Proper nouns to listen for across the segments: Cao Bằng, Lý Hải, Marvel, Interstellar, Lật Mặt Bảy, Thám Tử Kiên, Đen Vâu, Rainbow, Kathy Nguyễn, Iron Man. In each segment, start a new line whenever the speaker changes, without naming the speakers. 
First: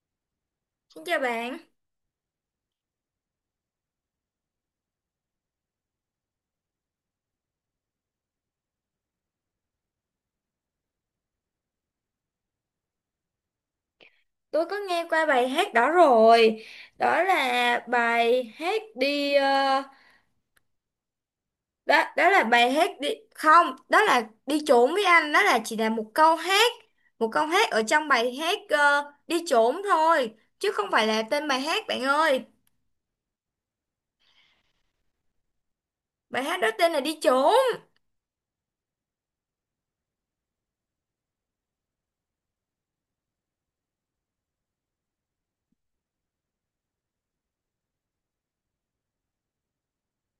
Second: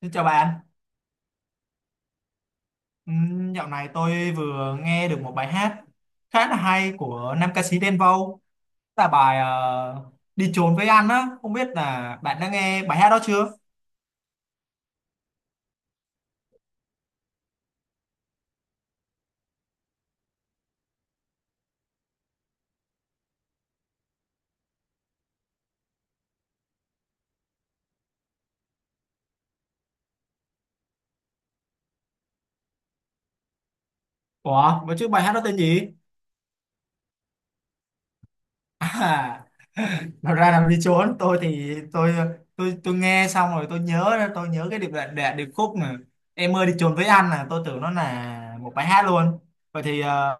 Xin chào bạn.
Xin chào bạn,
Dạo này tôi vừa nghe được một bài hát khá là hay của nam ca sĩ Đen Vâu, là bài Đi trốn với anh á, không biết là bạn đã nghe bài hát đó chưa?
tôi có nghe qua bài hát đó rồi. Đó là bài hát đó đó là bài hát đi không, đó là đi trốn với anh, đó là chỉ là một câu hát ở trong bài hát đi trốn thôi, chứ không phải là tên bài hát bạn ơi.
Ủa, mà chứ bài hát đó tên gì?
Bài hát đó tên là đi trốn.
À, nó ra làm đi trốn. Tôi thì tôi nghe xong rồi, tôi nhớ cái điệp đoạn đoạn điệp khúc mà em ơi đi trốn với anh, là tôi tưởng nó là một bài hát luôn. Vậy thì ờ,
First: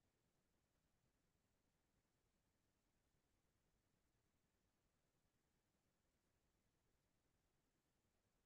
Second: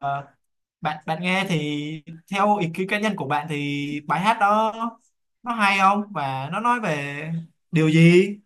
bạn bạn nghe thì theo ý kiến cá nhân của bạn thì bài hát đó nó hay không, và nó nói về điều gì?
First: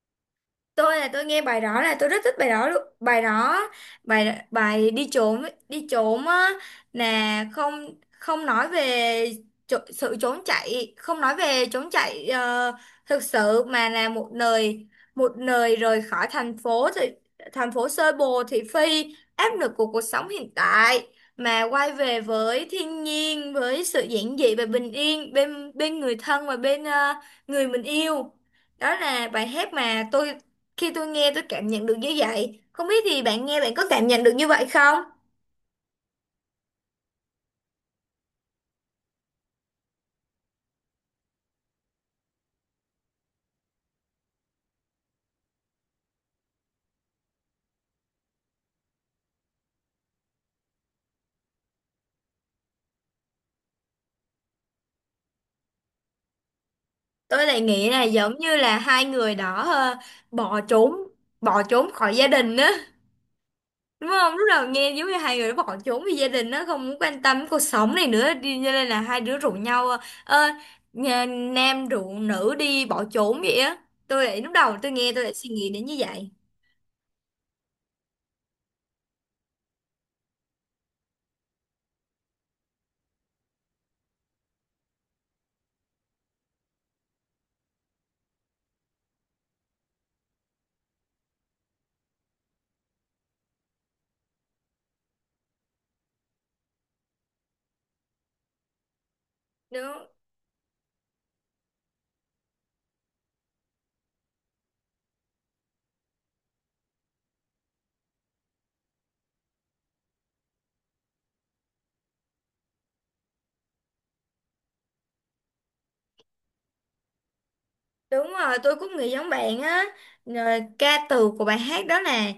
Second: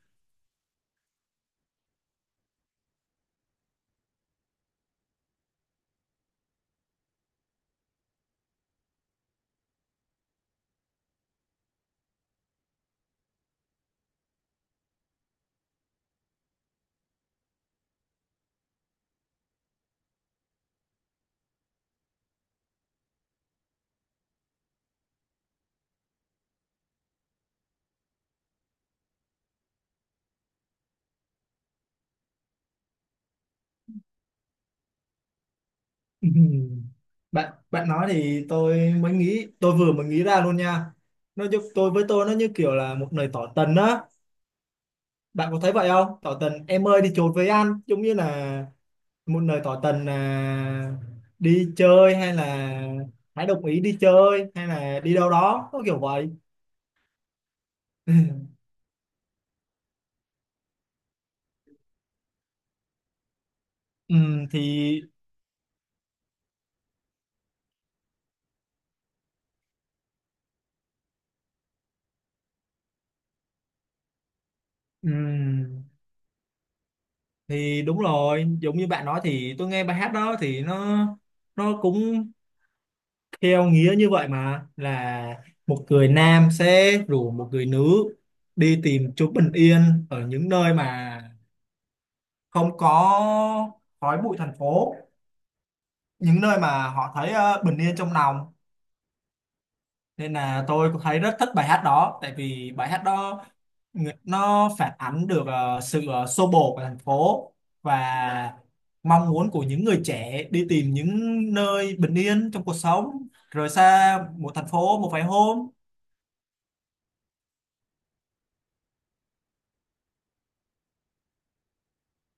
Tôi nghe bài đó là tôi rất thích bài đó luôn, bài đó, bài bài đi trốn, đi trốn á, là không không nói về sự trốn chạy, không nói về trốn chạy, thực sự mà là một nơi, một nơi rời khỏi thành phố, thì thành phố xô bồ thị phi áp lực của cuộc sống hiện tại mà quay về với thiên nhiên, với sự giản dị và bình yên bên bên người thân và bên người mình yêu. Đó là bài hát mà tôi, khi tôi nghe tôi cảm nhận được như vậy, không biết thì bạn nghe bạn có cảm nhận được như vậy không?
Ừm, bạn bạn nói thì tôi vừa mới nghĩ ra luôn nha, nó giúp tôi. Với tôi, nó như kiểu là một lời tỏ tình á, bạn có thấy vậy không? Tỏ tình em ơi đi chột với anh, giống như là một lời tỏ tình, là đi chơi, hay là hãy đồng ý đi chơi, hay là đi đâu đó, có kiểu vậy.
Tôi lại nghĩ là giống như là hai người đó bỏ trốn, bỏ trốn khỏi gia đình á. Đúng không? Lúc
Ừm,
đầu
thì
nghe giống như hai người đó bỏ trốn vì gia đình, nó không muốn quan tâm cuộc sống này nữa, đi cho nên là hai đứa rủ nhau, ơ, nam rủ nữ đi bỏ trốn vậy á. Tôi lại lúc đầu tôi nghe tôi lại suy nghĩ đến
ừm,
như vậy.
thì đúng rồi, giống như bạn nói thì tôi nghe bài hát đó thì nó cũng theo nghĩa như vậy, mà là một người nam sẽ rủ một người nữ đi tìm chút bình yên ở những nơi mà không có khói bụi thành phố, những nơi mà họ thấy bình yên trong lòng.
Đúng.
Nên là tôi cũng thấy rất thích bài hát đó, tại vì bài hát đó nó phản ánh được sự xô bồ của thành phố, và mong muốn của những người trẻ đi tìm những nơi bình yên trong cuộc sống, rời xa một thành phố một vài hôm.
Đúng rồi, tôi cũng nghĩ giống bạn á. Rồi, ca từ của bài hát đó nè,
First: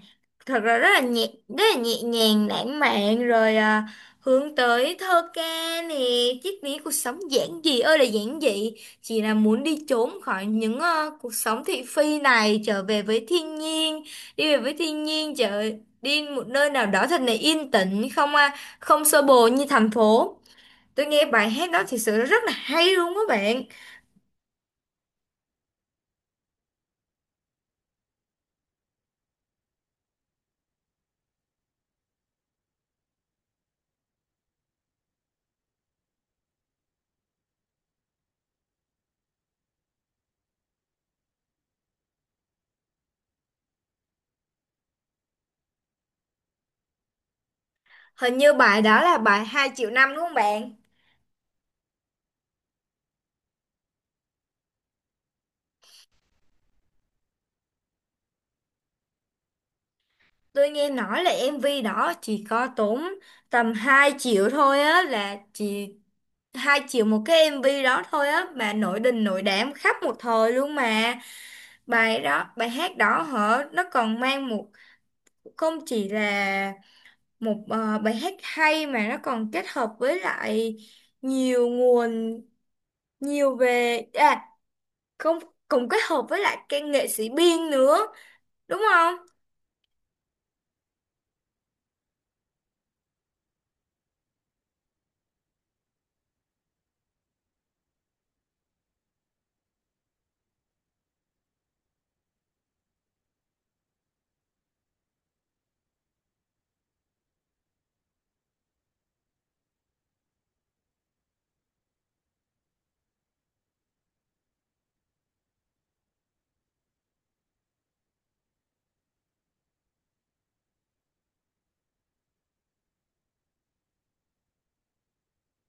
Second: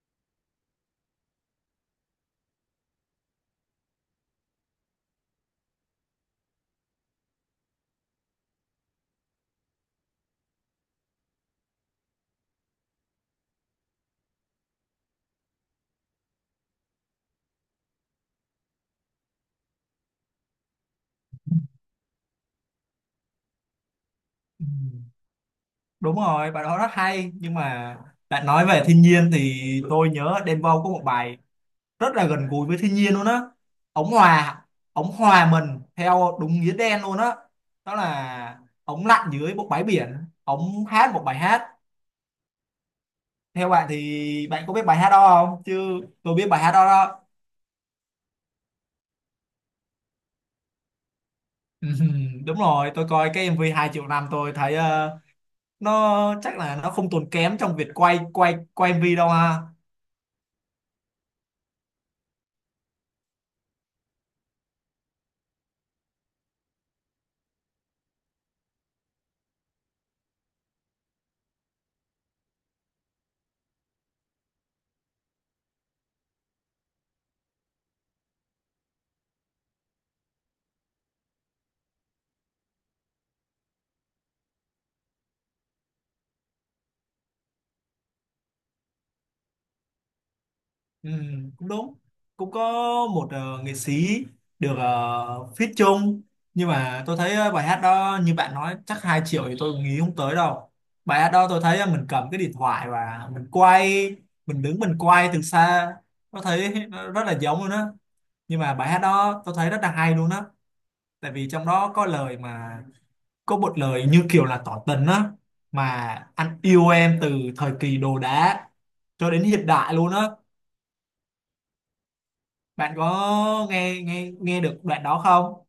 thật ra rất là nhẹ nhàng, lãng mạn, rồi à, hướng tới thơ ca nè, triết lý cuộc sống giản dị ơi là giản dị, chỉ là muốn đi trốn khỏi những cuộc sống thị phi này, trở về với thiên nhiên, đi về với thiên nhiên, đi một nơi nào đó thật là yên tĩnh, không à, không xô bồ như thành phố. Tôi nghe bài hát đó thì sự rất là hay luôn các bạn.
Ừ, đúng rồi, bài đó rất hay, nhưng mà bạn nói về thiên nhiên thì tôi nhớ Đen Vâu có một bài rất là gần gũi với thiên nhiên luôn á. ống hòa ống hòa mình theo đúng nghĩa đen luôn á. Đó là ống lặn dưới một bãi biển, ống hát một bài hát. Theo bạn thì bạn có biết bài hát đó không? Chứ tôi biết bài hát đó đó.
Hình như bài đó là bài 2 triệu năm đúng không bạn?
Đúng rồi, tôi coi cái MV 2 triệu năm, tôi thấy nó chắc là nó không tốn kém trong việc quay quay quay MV đâu ha.
Tôi nghe nói là MV đó chỉ có tốn tầm 2 triệu thôi á, là chỉ 2 triệu một cái MV đó thôi á, mà nổi đình nổi đám khắp một thời luôn mà. Bài đó, bài hát đó hả? Nó còn mang một, không chỉ là một bài hát hay mà nó còn kết hợp với lại nhiều nguồn, nhiều về à, không, cùng kết hợp với lại cái nghệ sĩ biên nữa, đúng không?
Cũng đúng. Cũng có một nghệ sĩ được feat chung, nhưng mà tôi thấy bài hát đó như bạn nói chắc 2 triệu thì tôi nghĩ không tới đâu. Bài hát đó tôi thấy mình cầm cái điện thoại và mình quay, mình đứng mình quay từ xa, tôi thấy nó rất là giống luôn á. Nhưng mà bài hát đó tôi thấy rất là hay luôn á, tại vì trong đó có lời mà, có một lời như kiểu là tỏ tình á, mà anh yêu em từ thời kỳ đồ đá cho đến hiện đại luôn á, bạn có nghe nghe nghe được đoạn đó không?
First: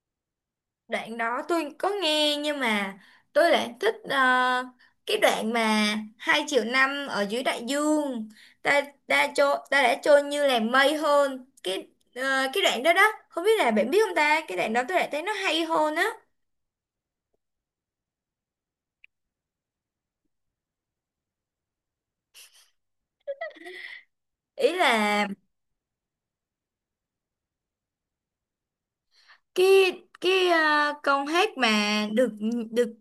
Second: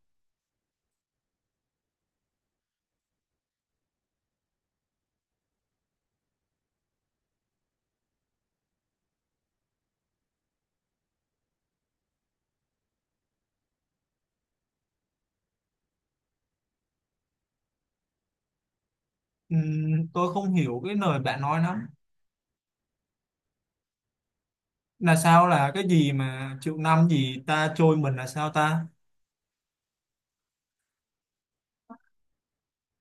Đoạn đó tôi có nghe nhưng mà tôi lại thích cái đoạn mà 2 triệu năm ở dưới đại dương, ta, ta trôi, ta đã trôi như là mây hơn, cái ờ, cái đoạn đó đó, không biết là bạn biết không ta, cái đoạn đó tôi lại thấy nó hay hơn á.
Tôi không hiểu cái lời bạn nói lắm,
Ý là
là sao, là cái gì mà triệu năm gì ta trôi mình là sao ta?
cái cái câu hát mà được được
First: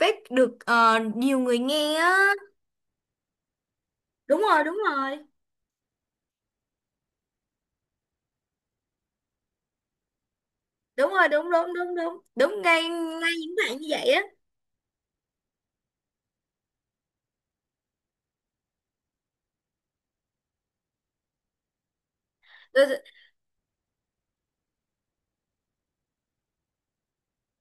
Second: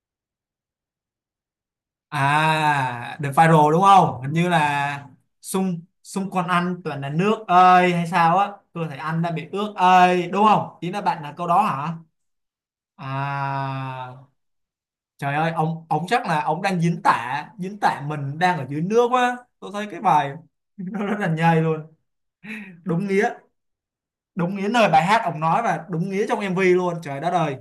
phát được nhiều người nghe á.
À, được viral đúng không? Hình
đúng
như
rồi đúng
là
rồi
xung xung quanh anh toàn là nước ơi hay sao á? Tôi thấy anh đã bị ướt ơi, đúng không? Ý là
Đúng
bạn
rồi,
là câu
đúng
đó
đúng đúng
hả?
đúng đúng ngay ngay những bạn như vậy á.
À, trời ơi, ông chắc là ông đang diễn tả mình đang ở dưới nước quá. Tôi thấy cái bài nó rất là nhây luôn.
Tôi
Đúng nghĩa, đúng nghĩa, lời bài hát ông nói, và đúng nghĩa trong MV luôn. Trời đất ơi.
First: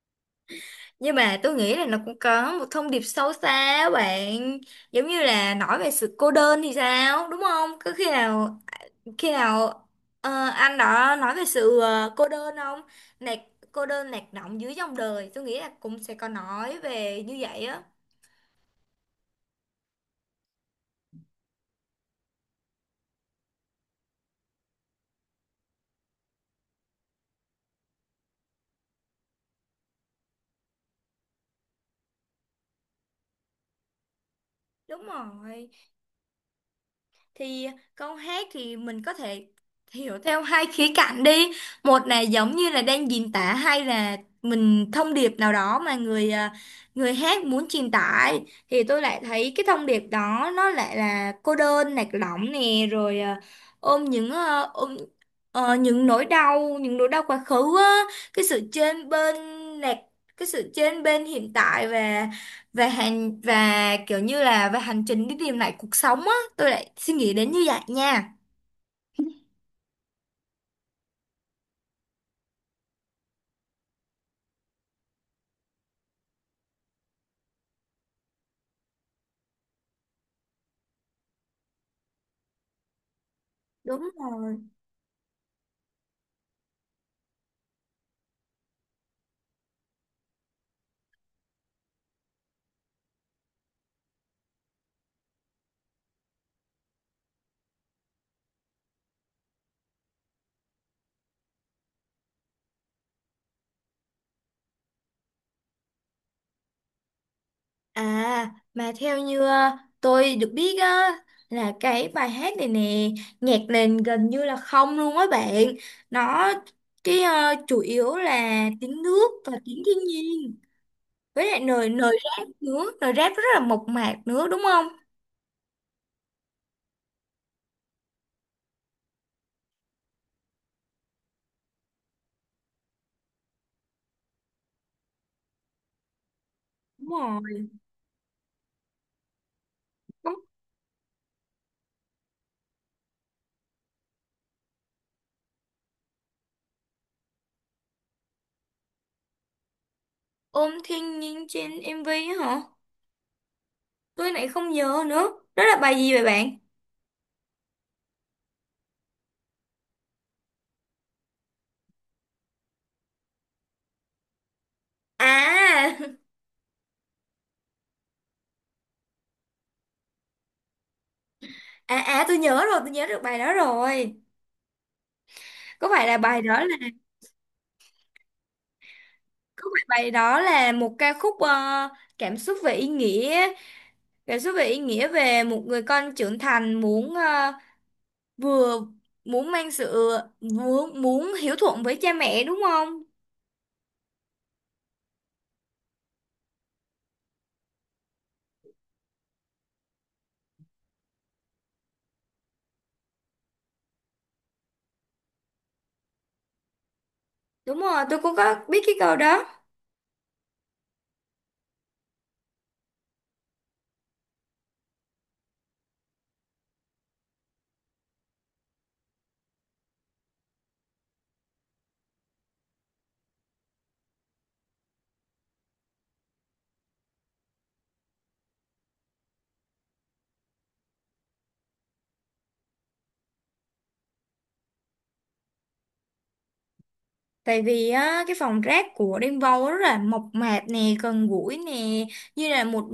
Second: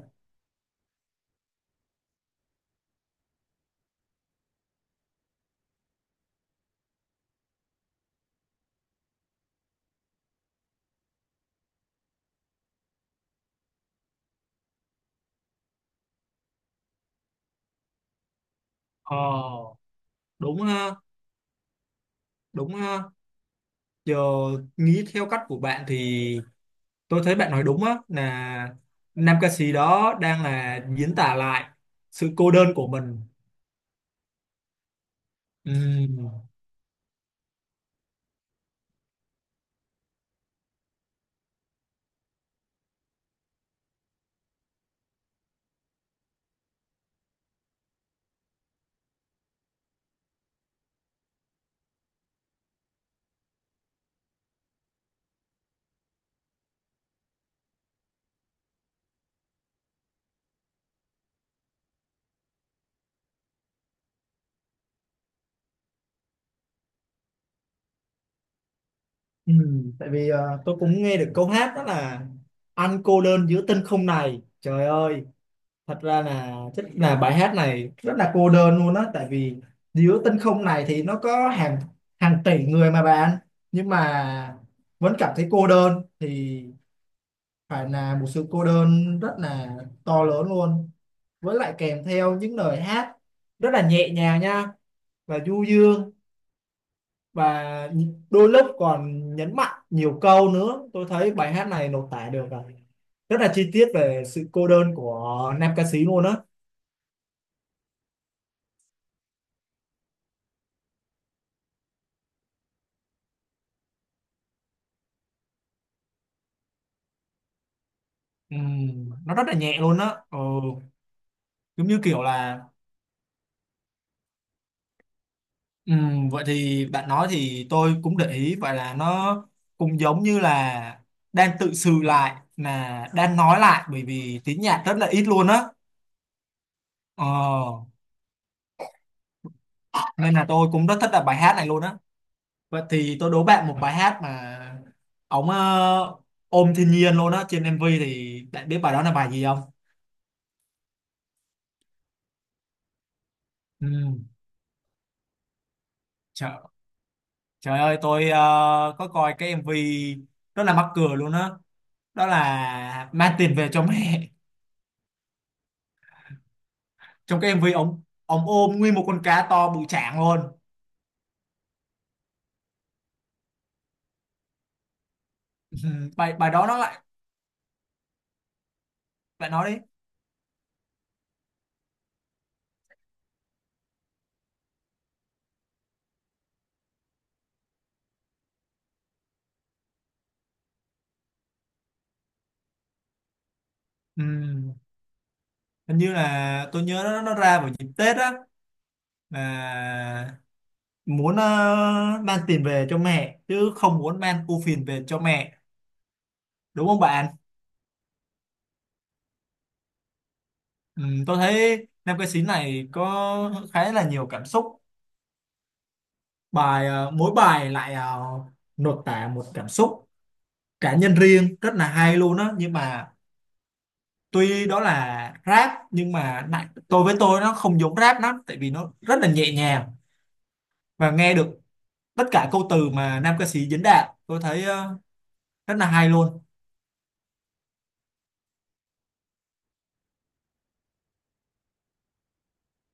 Nhưng mà tôi nghĩ là nó cũng có một thông điệp sâu xa á bạn. Giống như là nói về sự cô đơn thì sao, đúng không? Có khi nào, khi nào anh đó nói về sự cô đơn không? Nạc, cô đơn lạc lõng dưới dòng đời, tôi nghĩ là cũng sẽ có nói về như vậy á.
Ờ, đúng ha, đúng ha. Giờ nghĩ theo cách của bạn thì tôi thấy bạn nói đúng á, là nam ca sĩ đó đang là diễn tả lại sự cô đơn của mình.
Đúng rồi,
Ừm,
thì câu hát thì mình có thể hiểu theo hai khía cạnh đi, một là giống như là đang diễn tả hay là mình thông điệp nào đó mà người à, người hát muốn truyền tải, thì tôi lại thấy cái thông điệp đó nó lại là cô đơn lạc lõng nè, rồi à, ôm những những nỗi đau, những nỗi đau quá khứ á, cái sự chênh bên, lạc, cái sự chênh bên hiện tại và hành, và kiểu như là về hành trình đi tìm lại cuộc sống á. Tôi lại suy nghĩ đến như vậy nha.
tại vì tôi cũng nghe được câu hát đó là anh cô đơn giữa tinh không này, trời ơi, thật ra là chắc là bài hát này rất là cô đơn luôn á, tại vì giữa tinh không này thì nó có hàng hàng tỷ người mà bạn, nhưng
Đúng
mà
rồi,
vẫn cảm thấy cô đơn thì phải là một sự cô đơn rất là to lớn luôn, với lại kèm theo những lời hát rất là nhẹ nhàng nha, và du dương, và đôi lúc còn nhấn mạnh nhiều câu nữa, tôi thấy bài hát này lột tả được rồi rất là chi tiết về sự cô đơn của nam ca sĩ luôn á.
à mà theo như tôi được biết á, là cái bài hát này nè, nhạc nền gần như là không luôn á bạn, nó cái chủ yếu là tiếng
Ừm,
nước
nó rất
và
là nhẹ
tiếng thiên
luôn á. Ừ,
nhiên, với lại
giống
lời
như
lời
kiểu
rap
là.
nữa, lời rap rất là mộc mạc nữa, đúng không?
Ừ, vậy thì bạn nói thì tôi cũng để ý vậy, là nó cũng giống như là đang tự sự lại, là đang nói lại bởi vì tiếng nhạc rất là ít luôn á.
Đúng rồi.
Ờ, nên
Ôm,
là tôi cũng rất thích là bài hát này luôn á. Vậy thì tôi đố bạn một bài hát mà ống ôm thiên nhiên luôn á trên MV, thì bạn biết bài đó là bài gì không?
ôm thiên nhiên trên MV á hả,
Ừ,
tôi lại không nhớ nữa, đó là bài gì vậy bạn?
trời, trời ơi, tôi có coi cái MV rất là mắc cười luôn á đó. Đó là mang tiền về cho mẹ,
À.
trong cái em MV ông ôm nguyên một con cá to bự chảng luôn.
à, à tôi nhớ rồi, tôi nhớ được bài đó rồi. Có phải
Ừ,
là
bài
bài
bài
đó
đó
là,
nó lại lại nói
có
đấy.
phải bài đó là một ca khúc cảm xúc về ý nghĩa, cảm xúc về ý nghĩa về một người con trưởng thành muốn vừa, muốn mang sự, muốn muốn hiếu thuận với cha mẹ, đúng không?
Ừ, hình như là tôi nhớ nó ra vào dịp Tết á, là muốn mang tiền về cho mẹ chứ không muốn mang ưu phiền về cho mẹ, đúng không bạn?
Đúng rồi, tôi cũng có biết cái câu đó.
Ừ, tôi thấy nam ca sĩ này có khá là nhiều cảm xúc, mỗi bài lại nội tả một cảm xúc cá nhân riêng rất là hay luôn á, nhưng mà tuy đó là rap nhưng mà đại- tôi với tôi nó không giống rap lắm, tại vì nó rất là nhẹ nhàng và nghe được tất cả câu từ mà nam ca sĩ diễn đạt, tôi thấy rất là hay luôn.
Tại vì á, cái phòng rác của Rainbow rất là mộc mạc nè, gần gũi nè, như là một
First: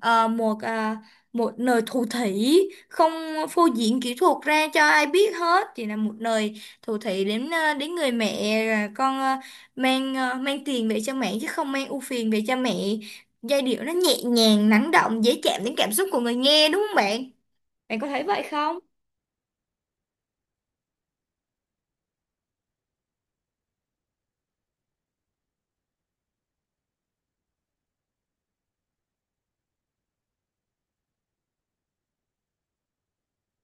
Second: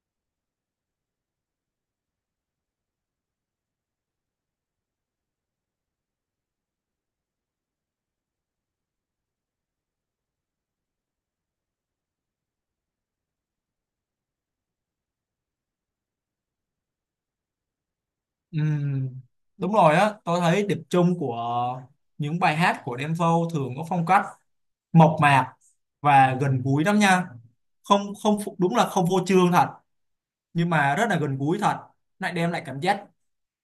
một à, một nơi thủ thỉ, không phô diễn kỹ thuật ra cho ai biết hết, chỉ là một nơi thủ thỉ đến đến người mẹ, là con, mang tiền về cho mẹ chứ không mang ưu phiền về cho mẹ. Giai điệu nó nhẹ nhàng, lắng động, dễ chạm đến cảm xúc của người nghe, đúng không bạn? Bạn có thấy vậy không?
Ừm, đúng rồi á, tôi thấy điểm chung của những bài hát của Đen Vâu thường có phong cách mộc mạc và gần gũi lắm nha, không không phụ- đúng là không phô trương thật, nhưng mà rất là gần gũi thật, lại đem lại cảm giác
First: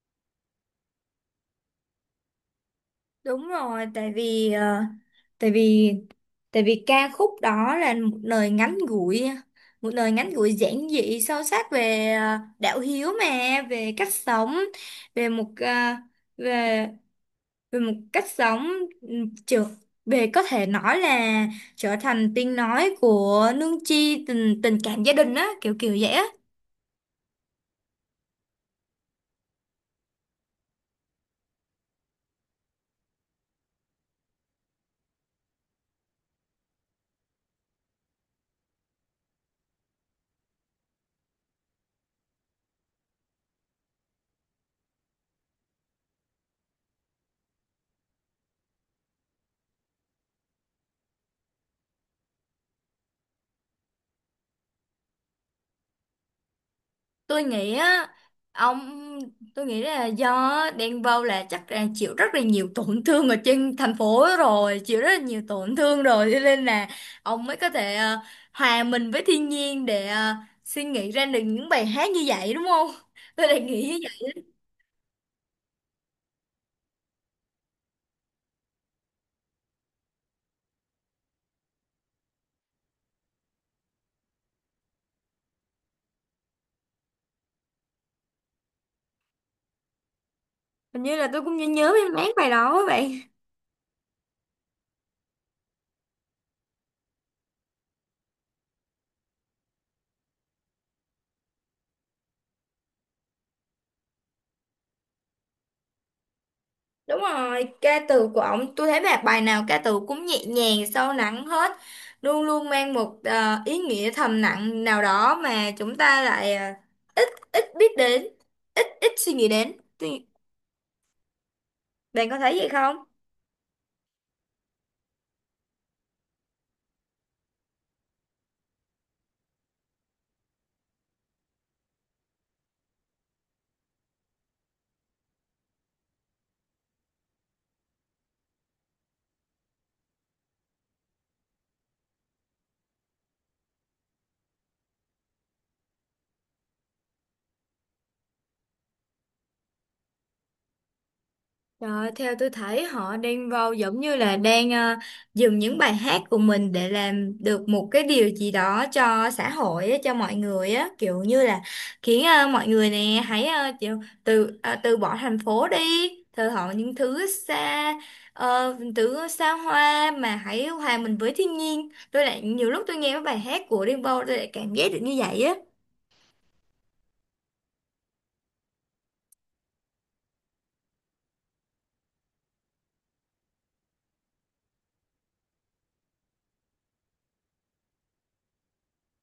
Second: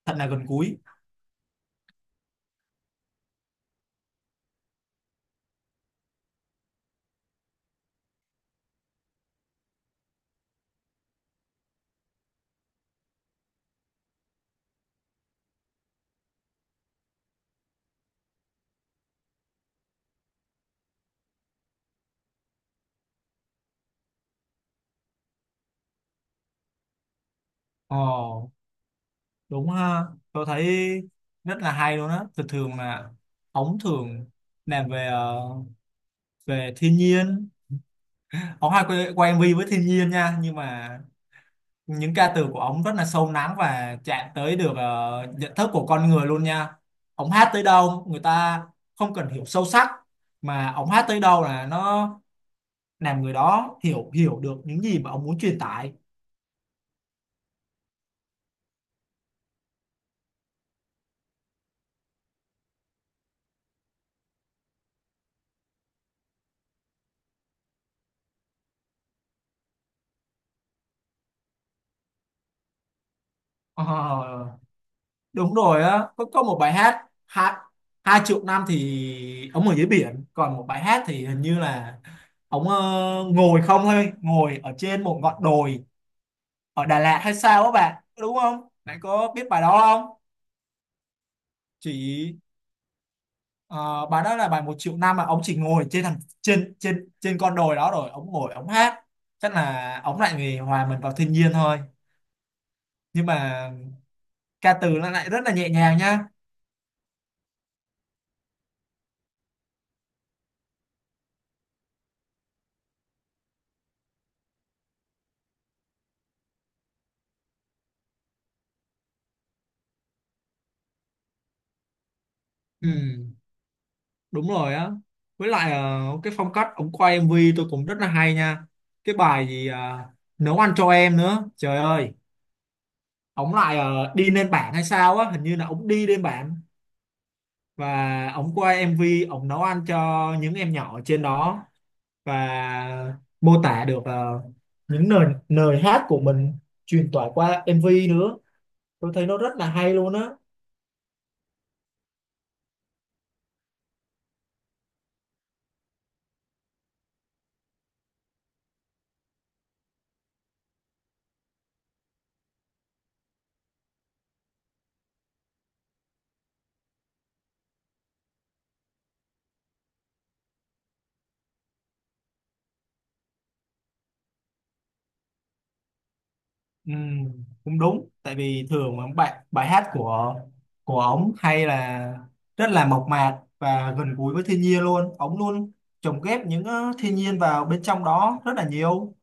thật là gần gũi.
Đúng rồi, tại vì tại vì tại vì ca khúc đó là một lời ngắn gủi, một lời ngắn gủi giản dị sâu sắc về đạo hiếu mà, về cách sống, về một ờ, về về một cách sống, trượt, về có thể nói là trở thành tiếng nói của nương chi, tình tình cảm gia đình á, kiểu kiểu vậy á.
Ồ, đúng ha, tôi thấy rất là hay luôn á, thường thường là ống thường làm về thiên nhiên, ống hay quay MV với thiên nhiên nha, nhưng mà những ca từ của ống rất là sâu lắng và chạm tới được nhận thức của con người luôn nha. Ống hát tới đâu người ta không cần hiểu sâu sắc, mà ống hát tới đâu là nó làm người đó hiểu hiểu được những gì mà ông muốn truyền tải.
Tôi nghĩ á, ông tôi nghĩ là do Denver là chắc là chịu rất là nhiều tổn thương ở trên thành phố rồi, chịu rất là nhiều tổn thương rồi, cho nên là ông mới có thể hòa mình với thiên nhiên để suy nghĩ ra được những bài hát như vậy đúng không, tôi lại
Ờ,
nghĩ như vậy.
đúng rồi á, có một bài hát hai hai triệu năm thì ông ở dưới biển, còn một bài hát thì hình như là ông ngồi không thôi, ngồi ở trên một ngọn đồi ở Đà Lạt hay sao á bạn, đúng không, bạn có biết bài đó không?
Hình như là tôi cũng nhớ, nhớ mấy
chỉ
bài đó vậy.
ờ, bài đó là bài một triệu năm mà ông chỉ ngồi trên thằng trên trên trên con đồi đó, rồi ông ngồi ông hát, chắc là ông lại người hòa mình vào thiên nhiên thôi, nhưng mà ca từ nó lại rất là nhẹ nhàng nha.
Đúng rồi, ca từ của ông tôi thấy bài bài nào ca từ cũng nhẹ nhàng, sâu lắng hết, luôn luôn mang một ý nghĩa thầm lặng nào đó mà chúng ta lại ít ít biết đến, ít ít suy nghĩ đến. Tuy- Bạn có thấy vậy
Ừ,
không?
đúng rồi á, với lại cái phong cách ống quay MV tôi cũng rất là hay nha. Cái bài gì nấu ăn cho em nữa, trời ơi, ống lại đi lên bảng hay sao á, hình như là ống đi lên bảng và ống quay MV, ống nấu ăn cho những em nhỏ ở trên đó, và mô tả được những lời lời hát của mình truyền tải qua MV nữa, tôi thấy nó rất là hay luôn á.
Đó, theo tôi thấy họ đang vào giống như là đang dùng những bài hát của mình để làm được một cái điều gì đó cho xã hội á, cho mọi người á, kiểu như là khiến mọi người nè hãy từ bỏ thành phố đi, thờ họ những thứ xa, thứ xa hoa mà hãy hòa mình với thiên nhiên. Tôi lại nhiều lúc tôi nghe cái bài hát của Đen Vâu tôi lại cảm giác được như vậy á.
Ừ, cũng đúng, tại vì thường mà bài bài hát của ống hay là rất là mộc mạc và gần gũi với thiên nhiên luôn, ống luôn lồng ghép những thiên nhiên vào bên trong đó rất là nhiều,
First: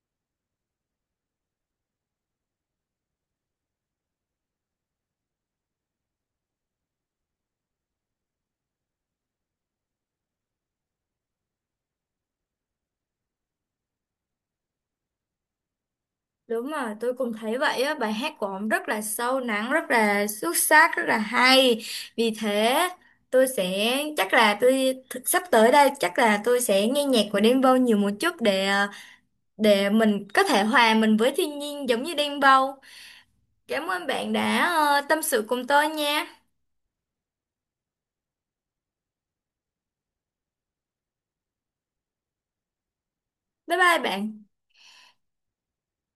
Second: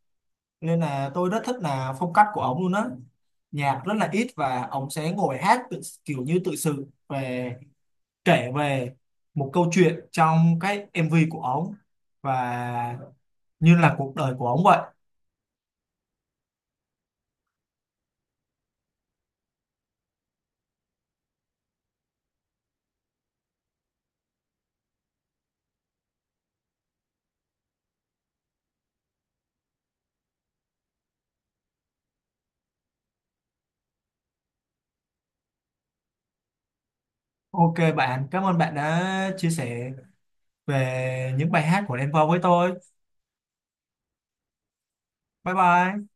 nên là tôi rất thích là phong cách của ống luôn á, nhạc rất là ít và ống sẽ ngồi hát kiểu như tự sự về kể về một câu chuyện trong cái MV của ống, và như là cuộc đời của ống vậy.
Đúng rồi, tôi cũng thấy vậy á, bài hát của ông rất là sâu lắng, rất là xuất sắc, rất là hay. Vì thế, tôi sẽ chắc là tôi sắp tới đây chắc là tôi sẽ nghe nhạc của Đen Vâu nhiều một chút, để để mình có thể hòa mình với thiên nhiên giống như Đen Vâu. Cảm ơn bạn đã tâm sự cùng tôi nha.
OK bạn, cảm ơn bạn đã chia sẻ về những bài hát của Đen Vâu với tôi.
Bye bye bạn.
Bye bye.